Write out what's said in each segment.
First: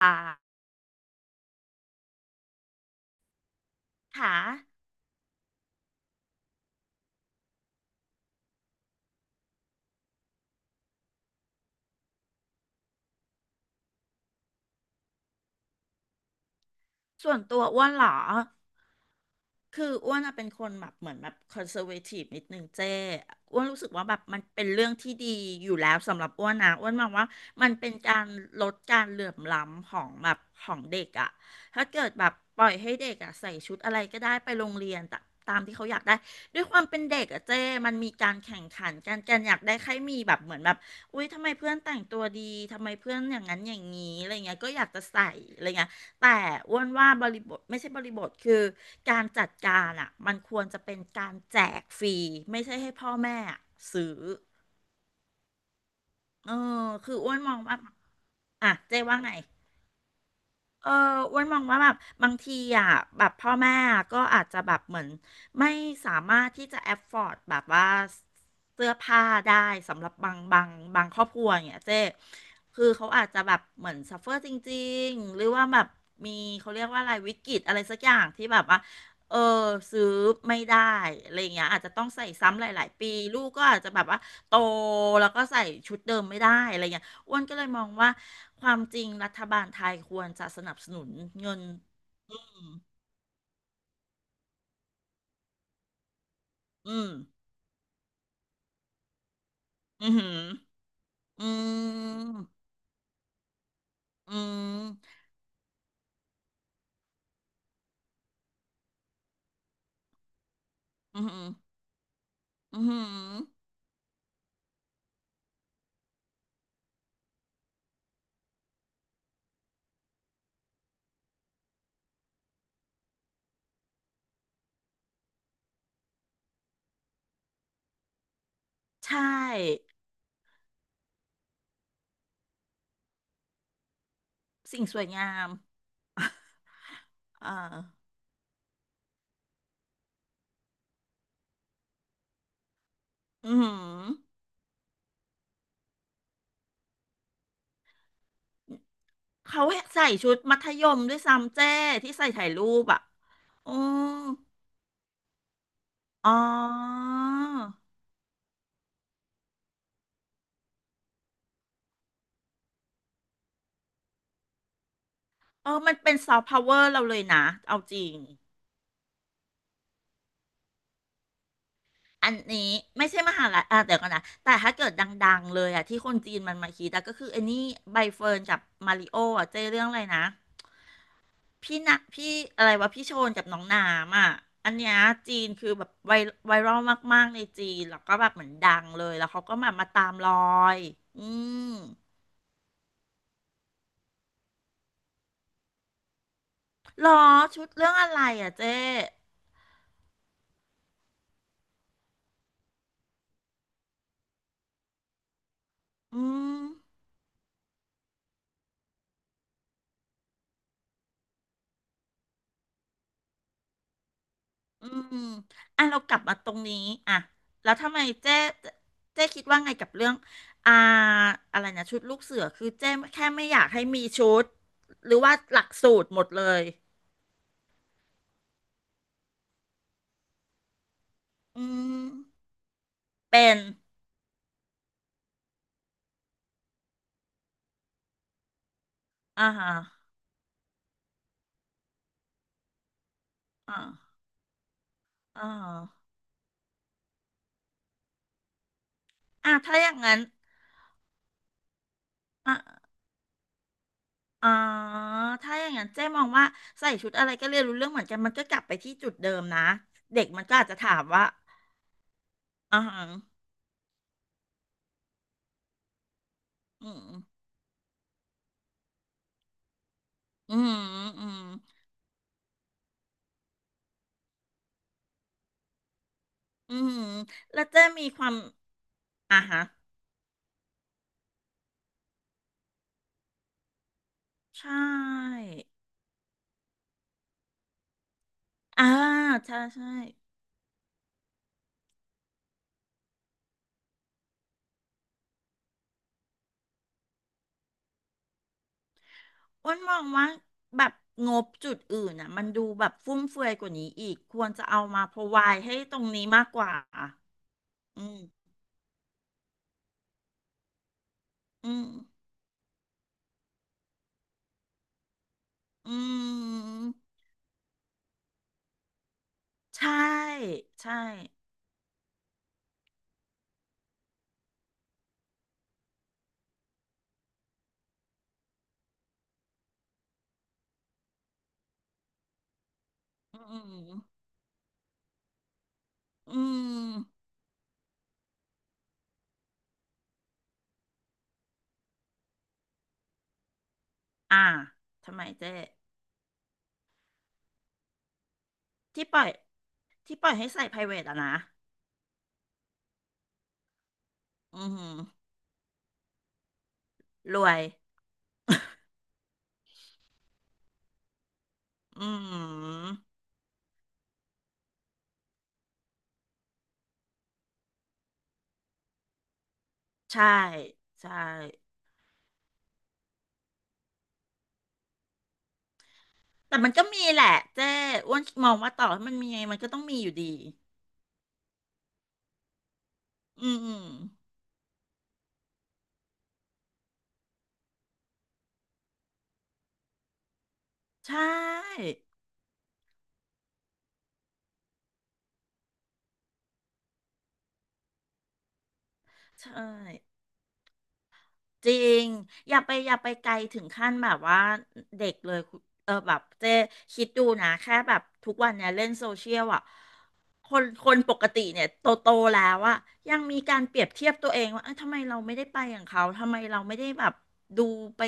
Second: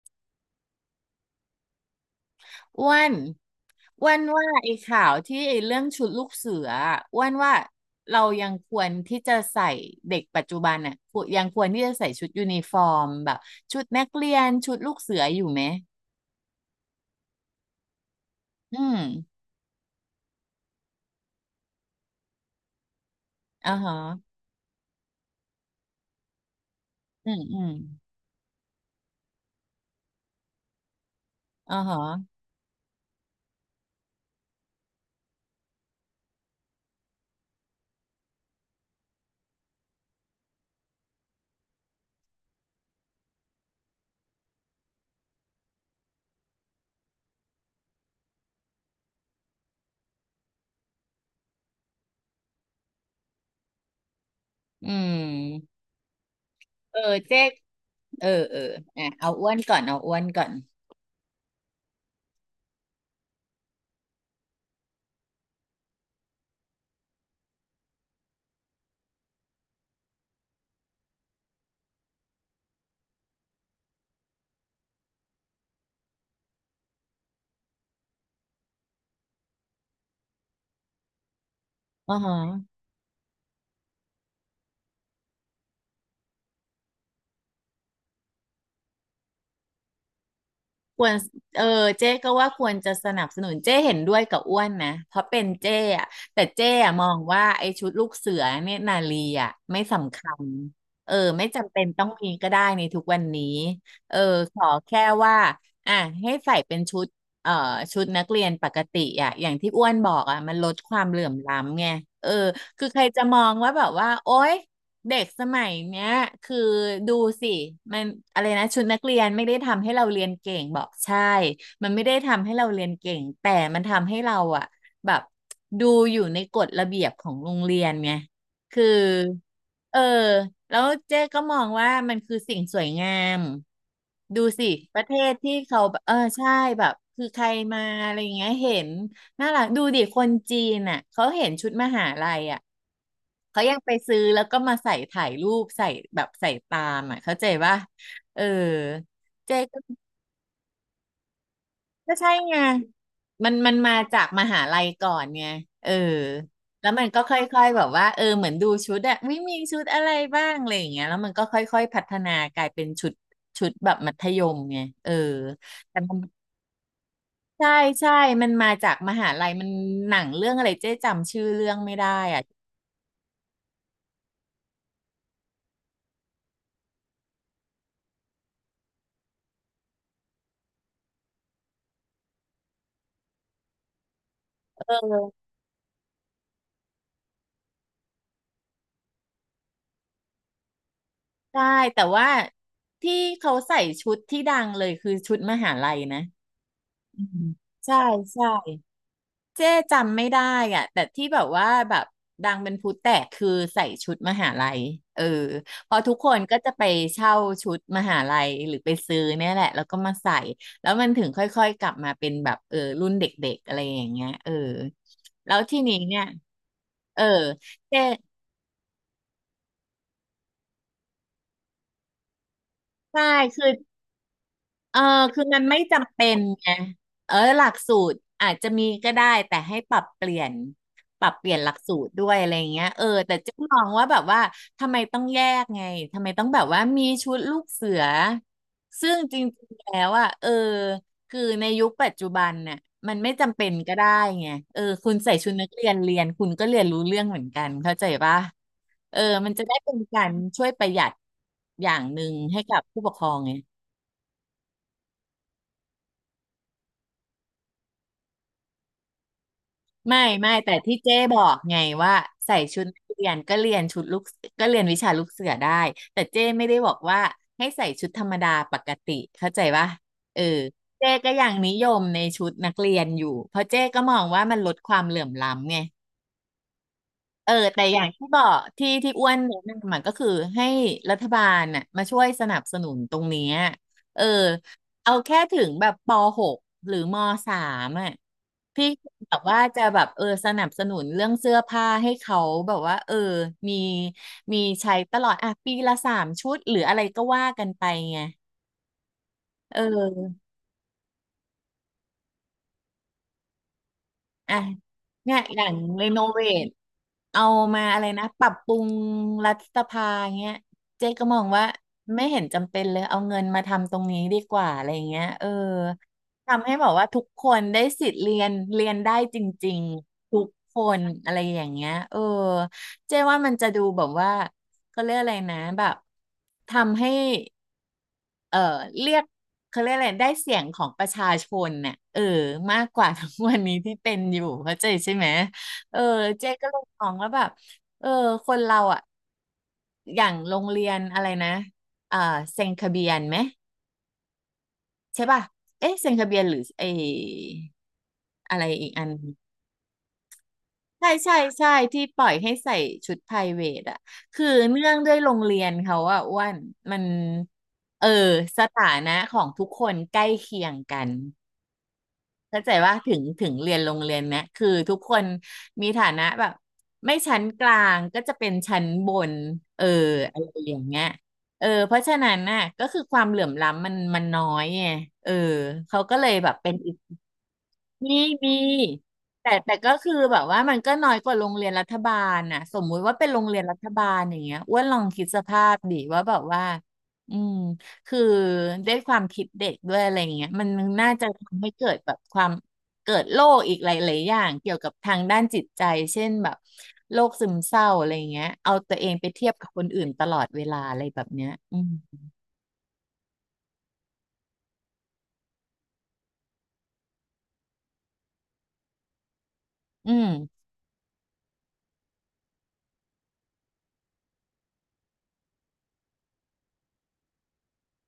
ค่ะอ้วนอ้วนค่ว่าไอ้ะ ข่าวที่ไอ้เรื่องชุดลูกเสืออะอ้วนว่าเรายังควรที่จะใส่เด็กปัจจุบันอ่ะควรยังควรที่จะใส่ชุดยูนิฟอร์มแบบชุดนักเรียนชุดลูกเสืออยู่ไหมส่วนตัวอ้วนเหรออืมคืออ้วนอะเป็นคนแบบเหมือนแบบคอนเซอร์เวทีฟนิดนึงเจ้อ้วนอ่ารู้สึกฮะว่าแบบมันเป็นเรื่องที่ดีอยู่แล้วสำหรับอ้วนนะอ้วนมองว่าอืมอืมัมนเป็นการลดการเหลื่อมล้ำของแบบของเด็กอะอ่าถ้าฮะเกิดแบบปล่อยให้เด็กอะใส่ชุดอะไรก็ได้ไปโรงเรียนตามที่เขาอยากได้ด้วยความเป็นเด็กอะเจ้มันมีการแข่งขันกันอยากได้ใครมีแบบเหมือนแบบอุ้ยทำไมเพื่อนแต่งตัวดีทำไมเพื่อนอย่างนั้นอย่างนี้อะไรเงี้ยก็อยากจะใส่อะไรเงี้ย แต่อ้วนว่าบริบทไม่ใช่บริบทคือการจัดการอ่ะมันควรจะเป็นการแจกฟรีไม่ใช่ให้พ่อแม่อะซื้ออืมเออเออคืออ้วเจ๊นมกองว่าเออเอออ่ะเจ๊อ่ะว่าเอาไง อ้วนก่อนเอาอ้วนก่อนเอออ้วนมองว่าแบบบางทีอ่ะแบบพ่อแม่ก็อาจจะแบบเหมือนไม่สามารถที่จะแอ f o อ d ดแบบว่าเสื้อผ้าได้สำหรับบางครอบครัวอย่างเงี้ยเจ๊คือเขาอาจจะแบบเหมือน suffer จริงๆหรือว่าแบบมีเขาเรียกว่าอะไรวิกฤตอะไรสักอย่างที่แบบว่าเออซื้อไม่ได้อะไรอย่างเงี้ยอาจจะต้องอ่าใส่ฮะ ซ้ำหลายๆปีลูกก็อาจจะแบบว่าโตแล้วก็ใส่ชุดเดิมไม่ได้อะไรอย่างเงี้ย อ้วนก็เลยมองว่าความจริงรัฐบาลไทยควรจะสนับสคนุวนรเงิเอนอเจ๊ก็อืว่าม ควรจะสนับสนุนเจ๊เห็นด้วยกับอ้วนนะเพราะเป็นเจ๊อะแต่เจ๊อะอืมอม งว่าไอ้ชุดลูกเสือเนี่ยนาลีอะไม่อืสำม คัญเอออืไม่จำเป็นต้องมีม ก็ได้ในทุกวันนี้เอออืขอแค่ม ว่าอ่ะให้ใส่เป็นชุดเอ่อชุดนักเรียนปกติอะอย่างที่อ้วนบอกอะมันลดความเหอืลื่อมมล้ำไงเอออืคือใครจะมองมว่าแบบว่าโอ๊ย เด็กสมัยเนี้ยคือดูสิมันอะไรนะชุดนักเรียนไม่ได้ทำให้เราเรียนเก่งบอกใช่มันไม่ได้ทำให้เราเรียนเก่งแต่มันทำให้เราอะแบบดูอยู่ในกฎระเบียบของโรงเรียนไงคือใช่ เออแล้วเจ๊ก็มองว่ามันคือสิ่งสวยงามดูสิสิ่งสปวระยเทงาศมที่เขาแบบเออใช่แบบคือใครเอ่อมาอะไรอย่างเงี้ยเห็นน่ารักดูดิคนจีนอ่ะเขาเห็นชุดมหาลัยอ่ะ อืเขายังไปซื้อม แล้วก็มาใส่ถ่ายรูปใส่แบบใส่ตามอ่ะเข้าใจว่าเออเจเขาก็ใส่ชุดมัธยมด้วยซ้ำเจ้ที่ก็ใส่ใช่ถ่ายไงรูปอ่ะมันอืมันมามจากมหาลัยก่อนไงเอออ๋แล้วอมันก็ค่อยๆแบบว่าเออเหมือนดูชุดอะไม่มีชุดอะไรบ้างอะไรอย่างเงี้ยแล้วมันก็ค่อยๆพัฒนากลายเป็นชุดชุดแบบมัธยมไงเออเออ มัแต่นเป็มันนซอฟต์พาวเวอร์เราเลยนะ ใช่เอาจริใช่ง มันมาจากมหาลัยมันหนังเรื่องอะไรเจ๊จำชื่อเรื่องไม่ได้อันอ่ะนี้ไม่ใช่มหาลัยอ่ะเดี๋ยวก่อนนะแต่ถ้าเกิดดังๆเลยอ่ะที่คนจีนมันมาคิดอะก็คือไอ้นี่ใบเฟิร์นกับมาริโออ่ะเจเรื่องอะไรนะพี่นะพี่อะไรวะพี่โชนกับน้องนามอ่ะอันเเนี้ยจีออ นคือแบบไวรัลมากๆในจีนแล้วก็แบบเหมือนดังเลยแล้วเขาก็มาตามรอยอืใช่มแต่ว่าที่เขาใส่ชุดที่ดังเลยคือชุดมหาลัยนะหรอือมชุดเรื่อใช่งอะไรใช่อ่ะเจ๊เจ๊จำไม่ได้อ่ะแต่ที่แบบว่าแบบดังเป็นพลุแตกคือใส่ชุดมหาลัยเออพอทุกอืคนก็ม จะไปเช่าชุดมหาลัยหรือไปซื้อเนี่ยแหละแล้วก็มาใส่แล้วมันถึงค่อยๆกลับมาเป็นแบบเออรุ่นเด็กๆอะไรอย่างเงี้ยเอออืมแล้วทีอ่ะนี้เรากลัเนี่บยมาตรงนี้อ่ะเออแล้วทำเจ๊ไมเจ๊เจ๊คิดว่าไงกับเรื่องอ่าอะไรนะชุดลูกเสือคือเจ๊ใช่แค่ไม่อยาคือ กให้มีชุดเออหรือว่าคือหมัลันกไม่สูตรจำหมเป็ดนเลยไงเออหลักสูตรอาจจะมีก็ได้ แต่ให้ปรับเปลี่ยนปรับเปลี่ยนอืหลักสูมตรด้วยอะไรอย่างเงี้ยเออแต่เป็เจ๊นมองว่าแบบว่าทำไมต้องแยกไง ทำไมต้องแบบว่ามีชุดลูกเสือ ซึ่งจรอ่าิฮะงๆแล้วอ่ะเออคือในยุคปัจจุบันน่ะมันไม่จำเป็นอ่าก็ได้ไงเออคุณใส่อ่ชุดนักเรียนาเรียน คุณก็เรียนรู้เรื่องเหมือนกัน เข้าใจปะเออมันอ่ะจะได้ถ้าอเป็ย่างนนั้นการช่วยประหยัดอย่างหนึ่งให้กับอ่าผู้ปกครองไง อ่าถ้าอย่างนั้นเจ๊มองว่าใส่ชุดอะไรก็เรียนรู้เรื่องเหมือนกันมันก็กลับไปที่จุดเดิมนะไม่เด็กมันไม่ก็อาจแต่จะถาที่มเจ๊ว่าบอกไงว่าใส่อ่าชุดฮะนักเรียนก็เรียนชุดลูกก็เรียนวิชาลูกเสือได้แต่เจ๊ไม่ได้อืบอกม ว่าให้ใส่ชุดธรรมดาปกติเข้าใจปะเอออืมเจ๊อืก็ม ยังนิยมในชุดนักเรียนอยู่เพราะเจ๊ก็มองว่ามันลดความเหลื่อมล้ำไง อืมเออแล้วเจ๊แต่อย่ามีงคที่วามบอกที่อ้วอ่ะนแนะฮะนำมันก็คือให้รัฐบาลน่ะมาช่วยสนับสนุนตรงเนี้ยเออใช่เอาแค่ถึงแบบป .6 หรือม .3 อ่ะอ่าพี่แบบใช่ว่าจะใช่แบบเออสนับสนุนเรื่องเสื้อผ้าให้เขาแบบว่าเออมีมีใช้ตลอดอ่ะปีละ3 ชุดหรืออะไรก็ว่ากันไปไงอ้วเอนมองว่าอ แบบงบจุดอื่นอ่ะมันดูแบบฟุ่มเฟือยกว่านี้อีกควรอ่ะจะเอามา เนี่ยอ provide ย่างให้ตรงรีโนนี้เวมากกทว่า เอามาอะไรอืมนะปรับปรุงรัฐสภาเงี้ยเจ๊ก็มองว่าอืมไม่เห็นจำเป็นเลยเอาเงินมาทำตรงนี้ดีกว่าอะไรเงี้ยเอออืทำให้มบอกว่าทุกคนได้สิทธิ์เรียนเรียนได้จริงใช่ ๆทุกคใช่ นอะไรอย่างเงี้ยเออเจ๊ว่ามันจะดูแบบว่าเขาเรียกอะไรนะแบบทำให้ เออเรียกเขาเรียกอะไรได้เสียงของประชาชนน่ะเออมากกว่าทุกอืวันนี้ที่เป็นมอยู่เข้าใจใช่ไหมเอออืเจ๊ก็เลยมมองว่าแบบเออคนเราอ่ะอย่างโรงเรียนอะไรนะอ่าเซ็นทะเบียนไหมอ่าทำใช่ไมป่ะเจ๊เอ๊ะเซ็นทะเบียนหรือไออะไรอีกอัที่นปล่อยที่ปล่อยให้ใส่ private ใช่อ่ะนะใช่ใช่ที่ปล่อยให้ใส่ชุดไพรเวทอ่ะคืออืมเนื่องด้วยโรงเรียนเขาอ่ะอ้วนมันรวย เออสถานะของทุกคนใกล้เคียงกัน อืเข้าใจว่าถึมงถึงเรียนโรงเรียนเนี้ยคือทุกคนมีฐานะแบบไม่ชั้นกลางก็จะเป็นชั้นบนเออใช่ อะไรอย่างเงี้ยใช่ เออเพราะฉะนั้นน่ะก็คือความเหลื่อมล้ำมันน้อยไงเออเขาก็เลยแบบแต่มัเป็นนก็อีก มีแหละเจ้มีอ้วนมมีองว่าต่อให้มันมีไงแต่มันก็แต่ต้องก็มีอคือยู่ดีแบบว่ามันก็น้อยกว่าโรงเรียนรัฐบาลน่ะสมมุติว่าเป็นโรอืงเรีมยนอืรัฐมบาลอย่างเงี้ยอ้วนลองคิดสภาพดิว่าแบบว่าอืมคือด้วยความคิดเด็กด้วยอะไรเงี้ยมันน่าใชจะทำให้เกิ่ดแบบความเกิดโรคอีกหลายๆอย่างเกี่ยวกับทางด้านจิตใจเช่นแบบโรคซึมเศร้าอะไรเงี้ยเอาตัวเองไปเทียใช่ บกับคนอื่นตลอดเวลาอะไรแบบเนี้ยจอืริมงอย่าไปไกลถึงขั้นแบบว่าเด็กเลยคุณเออแบบเจ๊คิดดูนะแค่แบบทุกวันเนี่ยเล่นโซเชียลอ่ะอืมคนคนปกติเนี่ยโตโตแล้วอ่ะยังมีการเปรียบเทียบตัวเองว่าเอ้ยทำไมเราไม่ได้ไปอย่างเขาทำไมเราไม่ได้แบบดูไป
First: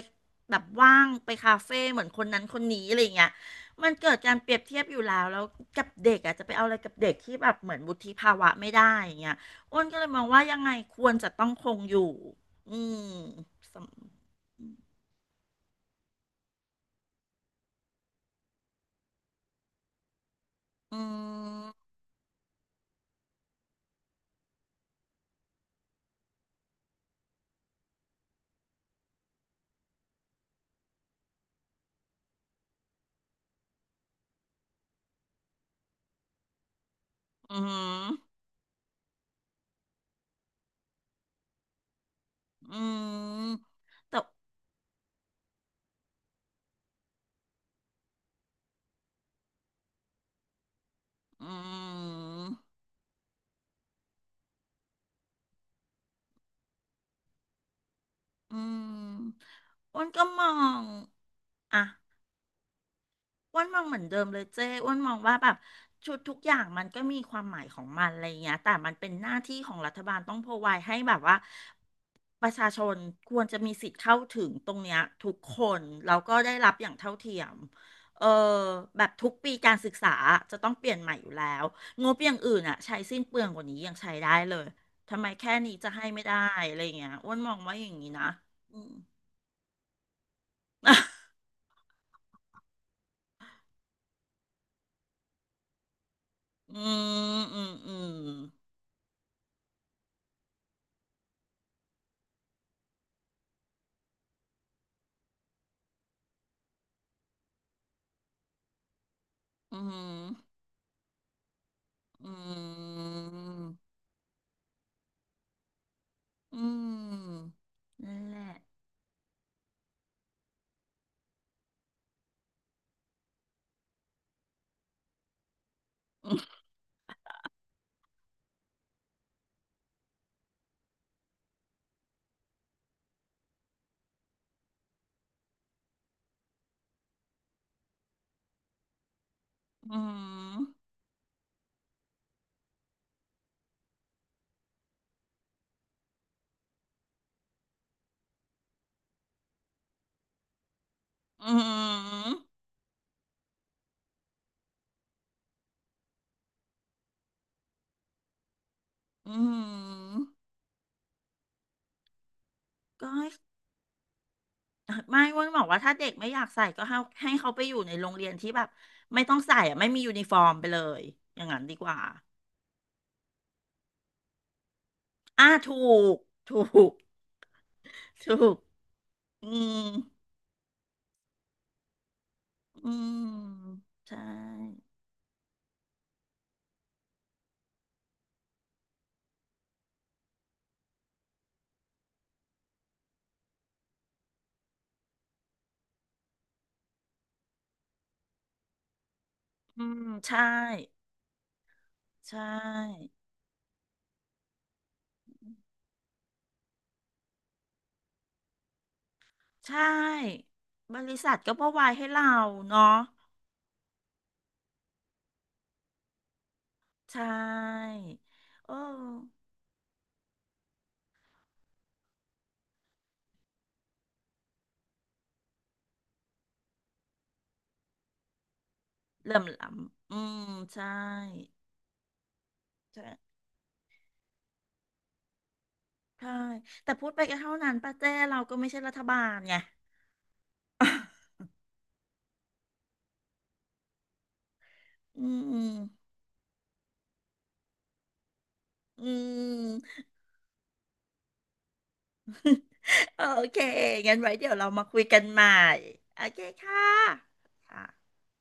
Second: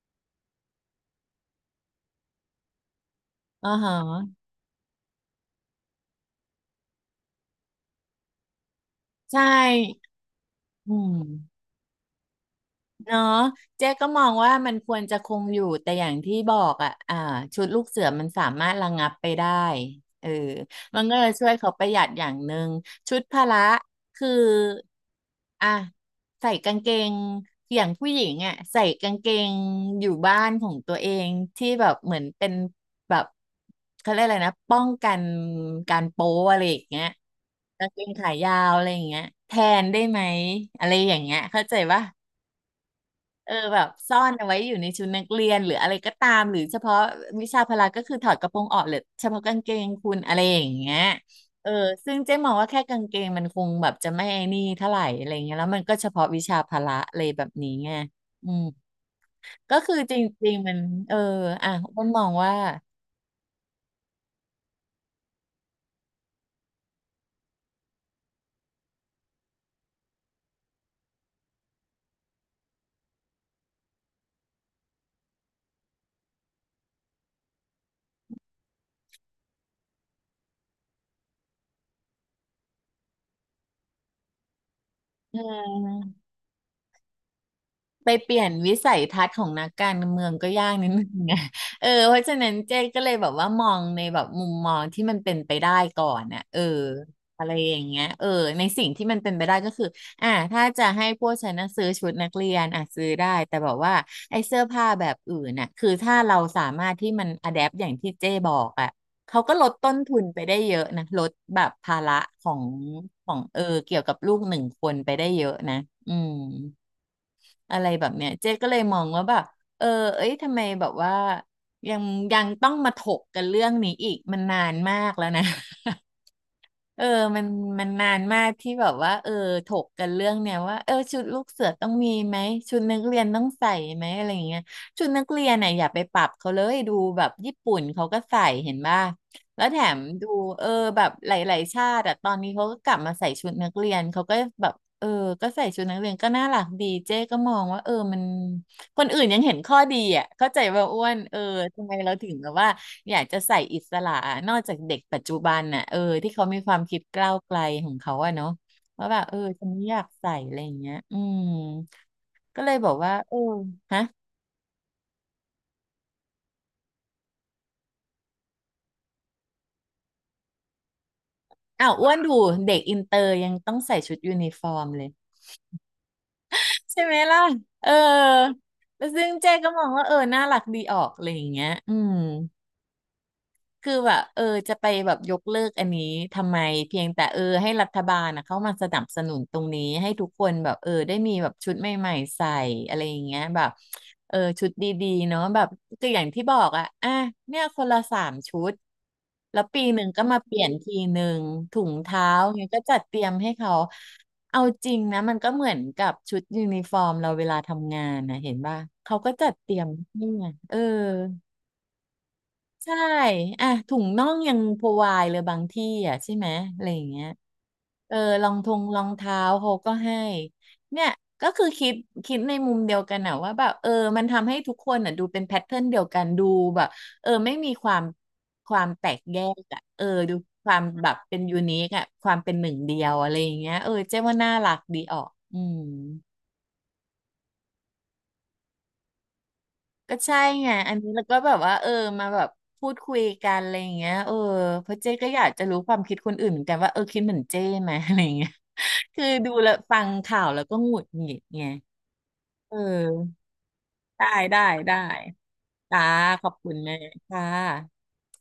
แบบว่างไปคาเฟ่เหมือนคนนั้นคนนี้อะไรอย่างเงี้ยอ๋อฮมันเกิดการะเปรียบเทียบอยู่แล้วกับเด็กอ่ะจะไปเอาอะไรกับเด็กที่แบบเหมือนวุฒิภาวะไม่ได้อย่างเงี้ใชยอ้วนก็เล่ยมองว่ายังไงอืควรม จะต้องคงอยู่ อืมเนาะเจ๊สำก็มองว่ามันควรจะคงอยู่ แต่อย่างที่บอกอ่ะชุดลูกเสือมันสามารถระงับไปได้เอออืมันก็เลยช่วยเขามประหยัดอย่างหนึ่งชุดพละ คืออ่ะใส่กางเกงอย่างผู้หญิงอ่ะใส่กางเกงอยู่บ้านของตัวเองที่แบบเหมือนเป็นแบบเขาเรียกอะไรนะป้องกันการโป๊อะไรอย่างเงี้ยอืกางเกงมขายาวอะไรอย่างเงี้ยแทนได้ไหมอะไรอย่างเงี้ยเข้าใจปะ อืเออมแบบซ่อแต่นเอาไว้อยู่ในชุดนักเรียนหรืออะไรก็ตามหรือเฉพาะวิชาพละก็คือถอดกระโปรงออกเหรือเฉพาะกางเกงคุณอะไรอย่างเงี้ยอืเออซึ่งเจ๊มมองว่าแค่กางเกงมันคงแบบจะไม่ไอ้นี่เท่าไหร่อะไรเงี้ยแล้วมันก็เฉพาะวิชาพละอะไรแบบนี้ไงอืมอืมก็คืออ้วนจก็มอริงๆมันงเอออ่ะอ่ะ อ้วนมองว่าอ้วนมองเหมือนเดิมเลยเจ้อ้วนมองว่าแบบชุดทุกอย่างมันก็มีความหมายของมันอะไรอย่างเงี้ยแต่มันเป็นหน้าที่ของรัฐบาลต้อง r o v i d e ให้แบบว่าประชาชนควรจะมีสิทธิ์เข้าถึงตรงเนี้ยทุกคนแล้วก็ได้รับอย่างเท่าเทียมเออแบบทุกปีการศึกษาจะต้องเปลี่ยนใหม่อยู่แล้วงบอย่างอื่นอ่ะใช้สิ้นเปลืองกว่านี้ยังใช้ได้เลยทำไมเอแค่นี้จะให้ไม่อ ได้อะไรอย่างเงี้ยอ้วนมองว่าอย่างไปนี้นะเปลี่ยนวิอืม สัยทัศน์ของนักการเมืองก็ยากนิดนึงไง เออเพราะฉะนั้นเจ๊ก็เลยแบบว่ามองในแบบมุมมองที่มันเป็นไปได้ก่อนน่ะเอออืมอะไรอืมอย่างอืเงี้ยมเออในสิ่งที่มันเป็นไปได้ก็คืออ่าถ้าจะให้พวกฉันน่ะซื้อชุดนักเรียนอ่ะซื้อได้แต่แบบว่าไอ้เสื้อผ้าแบบอื่นน่ะ คือถ้าเราสามารถที่มันอะแดปอย่างที่เจ๊บอกอ่ะเขาก็ลดอืต้นทุนไปม ได้เยอะนะลดแบบภาระอืของของเออมเกี่ยวกับลูกหนึ่งคนไปได้เยอะนะอืม อืมอะไรแบบนั่นเนี้ยแหละเจ๊ก็เลยมองว่าแบบเออเอ้ยทำไมแบบว่ายังยังต้องมาถกกันเรื่องนี้อีกมันนานมากแล้วนะ อืมเออมันมันนานมากที่แบบว่าเออถกกันเรื่องเนี้ยว่าเออชุดลูกเสือต้องมีไหมชุดนักเรียนต้องใส่ไหมอะไรอย่างเงี้ยชุดนักเรียนน่ะอย่าไปปรับเขาเลยดูแบบญี่ปุ่นเขาก็ใส่เห็นป่ะ แล้วแถมดูเออแบบหลายๆชาติอะตอนนี้เขาก็กลับมาใส่ชุดนักเรียนเขาก็แบบเออก็ใส่ชุดนักเรียนก็น่ารักดีเจ๊ก็มองว่าเออมันคนอื่นยังเห็นข้อดีอ่ะเข้าใจว่าอ้วนเอออืทำไมเราถึมงแบบว่าอยากจะใส่อิสระนอกจากเด็กปัจจุบันน่ะเออที่เขามีความคิดก้าวไกลของเขาอะเนาะว่าแบบเออือฉันไม่อยากมใส่อะไรอย่างเงี้ยอืมก็เลยบอกก็ว่าให้เออฮะไม่เวาบอกว่าถ้าเด็กไม่อยากใส่ก็ให้ให้เขาไปอยู่ในโรงเรียนที่แบบไม่ต้องใส่อะไม่มียูนิฟอร์มไปเลยอย่างนั้นดีกอ้าวว่าอ้วนดูเด็กอินเตอร์ยังต้องใส่ชุดยูนิฟอร์มเลย อ่าถูกถูกใช่ไหมล่ะ เออ ถูกแล้วซึ่งอืเจ๊ก็มมองว่าเออ น่ารักดีออกอะไรอย่างเงี้ยอืม อืมคือใชแบบเออจะ่ไปแบบยกเลิกอันนี้ทำไมเพียงแต่เออให้รัฐบาลนะเข้ามาสนับสนุนตรงนี้ให้ทุกคนแบบเออได้มีแบบชุดใหม่ๆใส่อะไรอย่างเงี้ยแบบเออชุดดีๆเนาะแบบก็อย่างที่บอกอ่ะเนี่ยคนละสามชุดแล้วปีอืหนึ่มงก็มาใช่เปลี่ยนทีหนึ่งถุงเท้าใชเงี้ยก็จัด่เตรียมให้เขาเอาจริงนะมันก็เหมือนกับชุดยูนิฟอร์มเราเวลาทำงานนะเห็นป่ะเขาก็จัดเตใชรียมนี่ไง่เออ บริษัทก็พรอไวให้เราใช่เนาะ อ่ะถุงน่องยังพรวายเลยบางที่อ่ะใช่ไหมอะไรอย่างเงี้ใช่ยเออรองทงโอ้รองเท้าเขาก็ให้เนี่ยก็คือคิดในมุมเดียวกันอะว่าแบบเออมันทำให้ทุกคนอะดูเป็นแพทเทิร์นเดียวกันดูแบบเออไม่มีความแตกเหลื่แยอมกล้อะเออำอืดูมความใช่แบบเป็นยูนิคอะความเป็นหนึ่งเดียใช่วอะไรอย่างเงี้ยเออเจ๊ว่าน่ารักดีออกอืม ใช่ แต่พูดไปก็เท่านั้นป้าเจ้เราก็ไม่ใช่รัฐบาลไง ก็ใช่ไงอันนี้แล้วก็แบบว่าเออมาแบบพูดคุยกันอะไรอย่างเงี้ยเออเพราะเจ๊อืก็อยากจะรู้ความมคิดคนอื่นเหมือนกันว่าเออคิดเหมือนเจ๊ไหม อะไรอย่างเงี้ยอืคือดูแล้วฟัมงข่าวแล้วก็หงุดหงิดไงเโอออเค งั้นได้ไว้เดี๋ยวได้เรามาได้คุยกันใหม่ จ้าโอเคขอบคุณค่ะแม่ค่ะค่ะ